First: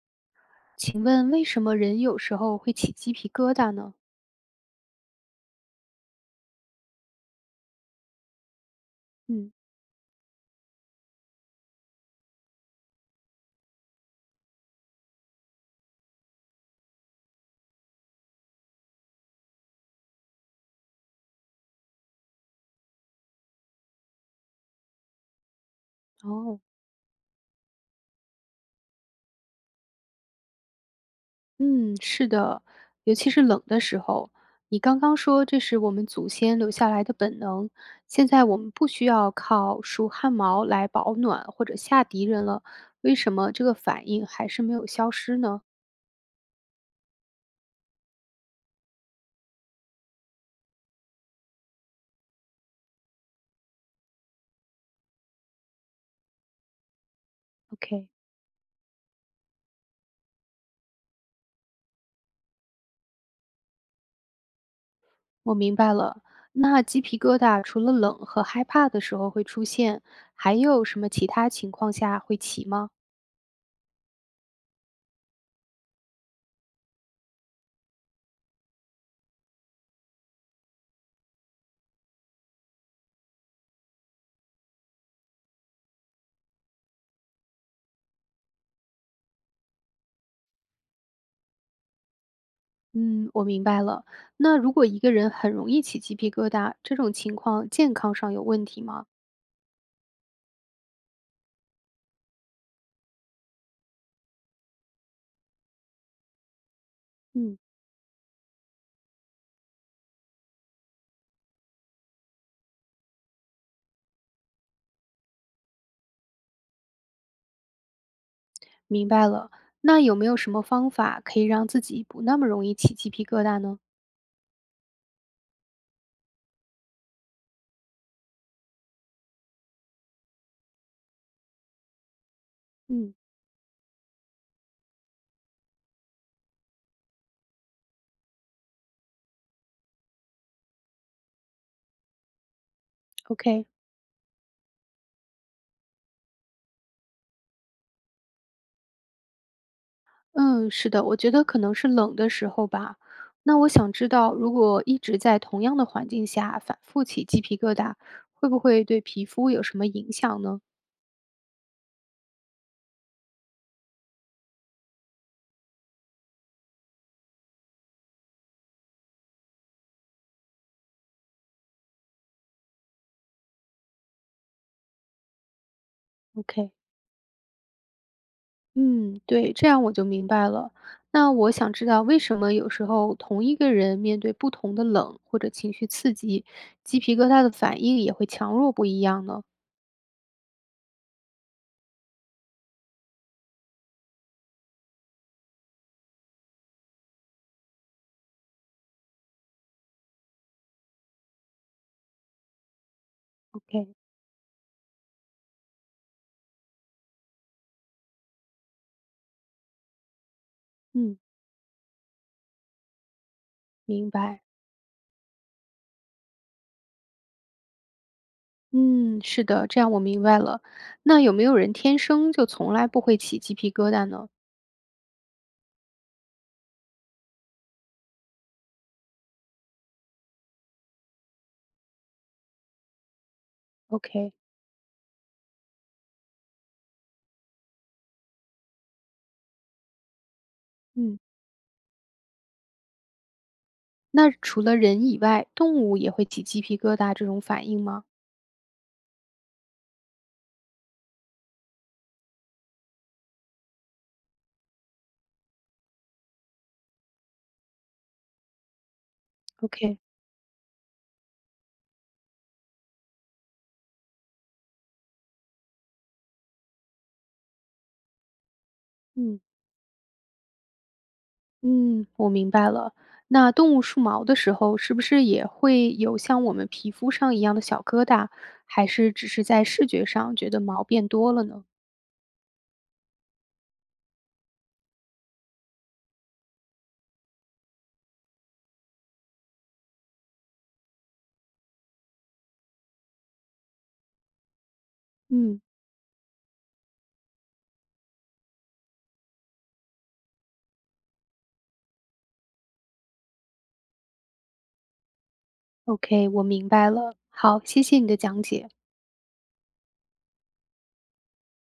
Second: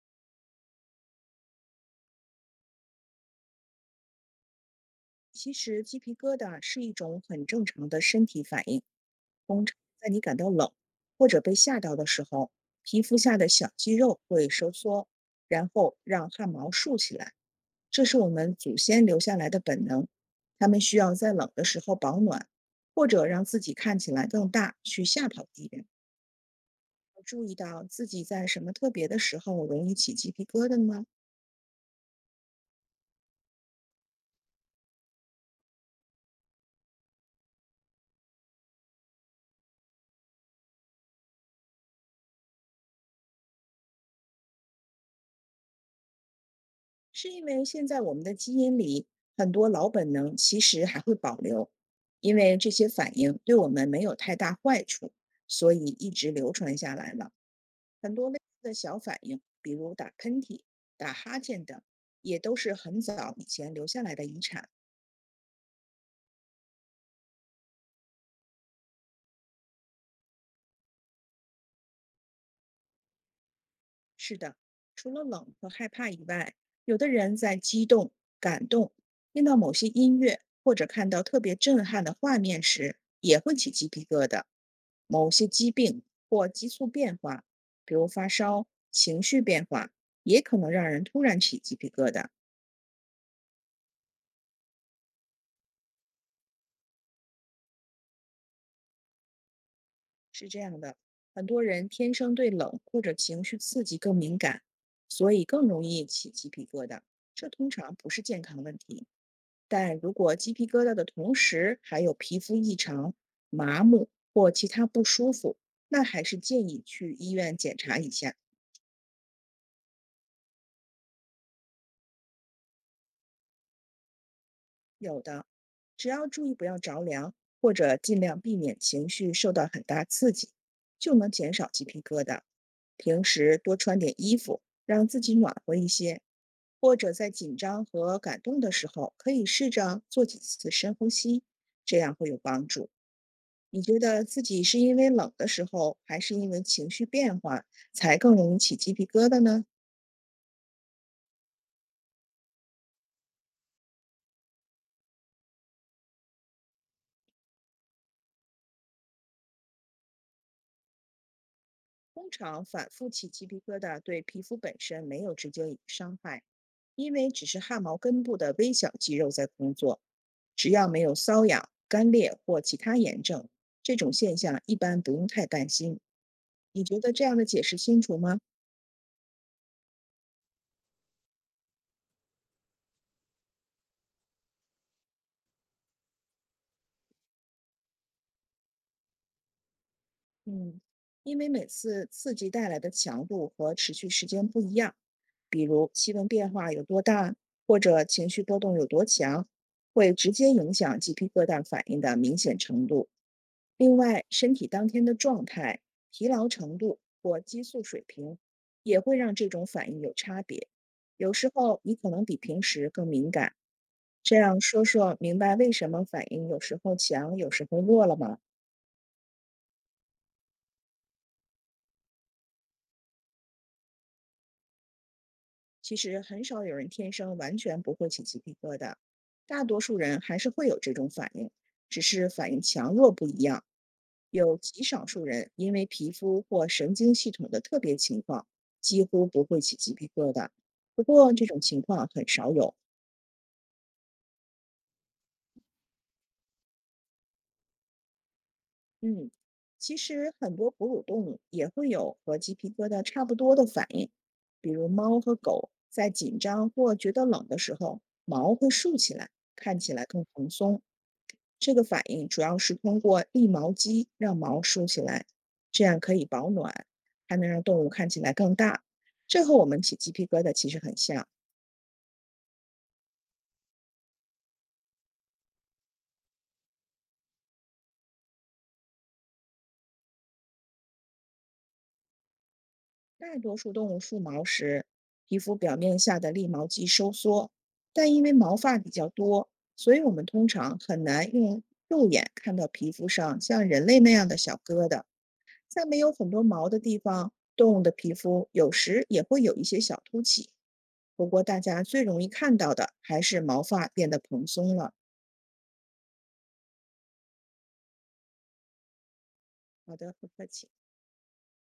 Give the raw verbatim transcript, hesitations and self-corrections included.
请问为什么人有时候会起鸡皮疙瘩呢？其实鸡皮疙瘩是一种很正常的身体反应，嗯。通常在你感到冷或者被吓到的时候，皮肤下的小肌肉会收缩，然后让汗毛竖起来。这是我们祖先留下来的本能，他们需要在冷的时候保暖，或者让自己看起来更大，去吓跑敌人。哦。注意到自己在什么特别的时候容易起鸡皮疙瘩吗？嗯，是的，尤其是冷的时候。你刚刚说这是我们祖先留下来的本能，现在我们不需要靠梳汗毛来保暖或者吓敌人了，为什么这个反应还是没有消失呢是因为现在我们的基因里很多老本能其实还会保留，因为这些反应对我们没有太大坏处，所以一直流传下来了。？OK，很多类似的小反应，比如打喷嚏、打哈欠等，也都是很早以前留下来的遗产。我明白了。那鸡皮疙瘩除了冷和害怕的时候会出现，还有什么其他情况下会起吗？是的，除了冷和害怕以外，有的人在激动、感动，听到某些音乐或者看到特别震撼的画面时，也会起鸡皮疙瘩。某些疾病或激素变化，比如发烧、情绪变化，也可能让人突然起鸡皮疙瘩。嗯，我明白了。那如果一个人很容易起鸡皮疙瘩，这种情况健康上有问题吗？是这样的，很多人天生对冷或者情绪刺激更敏感，所以更容易起鸡皮疙瘩。这嗯。通常不是健康问题。但如果鸡皮疙瘩的同时还有皮肤异常、麻木或其他不舒服，那还是建议去医院检查一下。明白了。那有没有什么方法可以让自己不那么容易起鸡皮疙瘩呢？有的，只要注意不要着凉，或者尽量避免情绪受到很大刺激，就能减少鸡皮疙瘩。嗯平时多穿点衣服，让自己暖和一些，或者在紧张和感动的时候，可以试着做几次深呼吸，这样会有帮助。，OK。你觉得自己是因为冷的时候，还是因为情绪变化才更容易起鸡皮疙瘩呢？嗯，是的，我觉得可能是冷的时候吧。那我想知道，如果一直在同样的环境下反复起鸡皮疙瘩，会不会对皮肤有什么影响呢通常反复起鸡皮疙瘩对皮肤本身没有直接伤害，因为只是汗毛根部的微小肌肉在工作。只要没有瘙痒、干裂或其他炎症，这种现象一般不用太担心。？OK。你觉得这样的解释清楚吗？嗯，对，这样我就明白了。那我想知道为什么有时候同一个人面对不同的冷或者情绪刺激，鸡皮疙瘩的反应也会强弱不一样呢嗯，因为每次刺激带来的强度和持续时间不一样。比如气温变化有多大，或者情绪波动有多强，会直接影响鸡皮疙瘩反应的明显程度。？OK，另外，身体当天的状态、疲劳程度或激素水平，也会让这种反应有差别。嗯，有时候你可能比平时更敏感，明这白。样说说明白为什么反应有时候强，有时候弱了吗？嗯，是的，这样我明白了。那有没有人天生就从来不会起鸡皮疙瘩呢其实很少有人天生完全不会起鸡皮疙瘩，大多数人还是会有这种反应，只是反应强弱不一样。？OK。有极少数人因为皮肤或神经系统的特别情况，几乎不会起鸡皮疙瘩。不嗯，过这种情况很少有，那除了人以外，动物也会起鸡皮疙瘩这种反应吗嗯，其实很多哺乳动物也会有和鸡皮疙瘩差不多的反应，比如猫和狗在紧张或觉得冷的时候，毛会竖起来，看起？OK，来更蓬松。这个反应主要是通过立毛肌让毛竖起来，这样可以保暖，还能让动物看起来更大。嗯。这和我们起鸡皮疙瘩其实很像。嗯，我明白了。那动物梳毛的时候，是不是也会有像我们皮肤上一样的小疙瘩，还是只是在视觉上觉得毛变多了呢？大多数动物竖毛时，皮肤表面下的立毛肌收缩，但因为毛发比较多，所以我们通常很难用肉眼看到皮肤上像人类那样的小疙瘩。嗯在没有很多毛的地方，动物的皮肤有时也会有一些小凸起。不过，大家最容易看到的还是毛发变得蓬松了。，OK，我明白了。好，谢谢你的讲解。好的，不客气。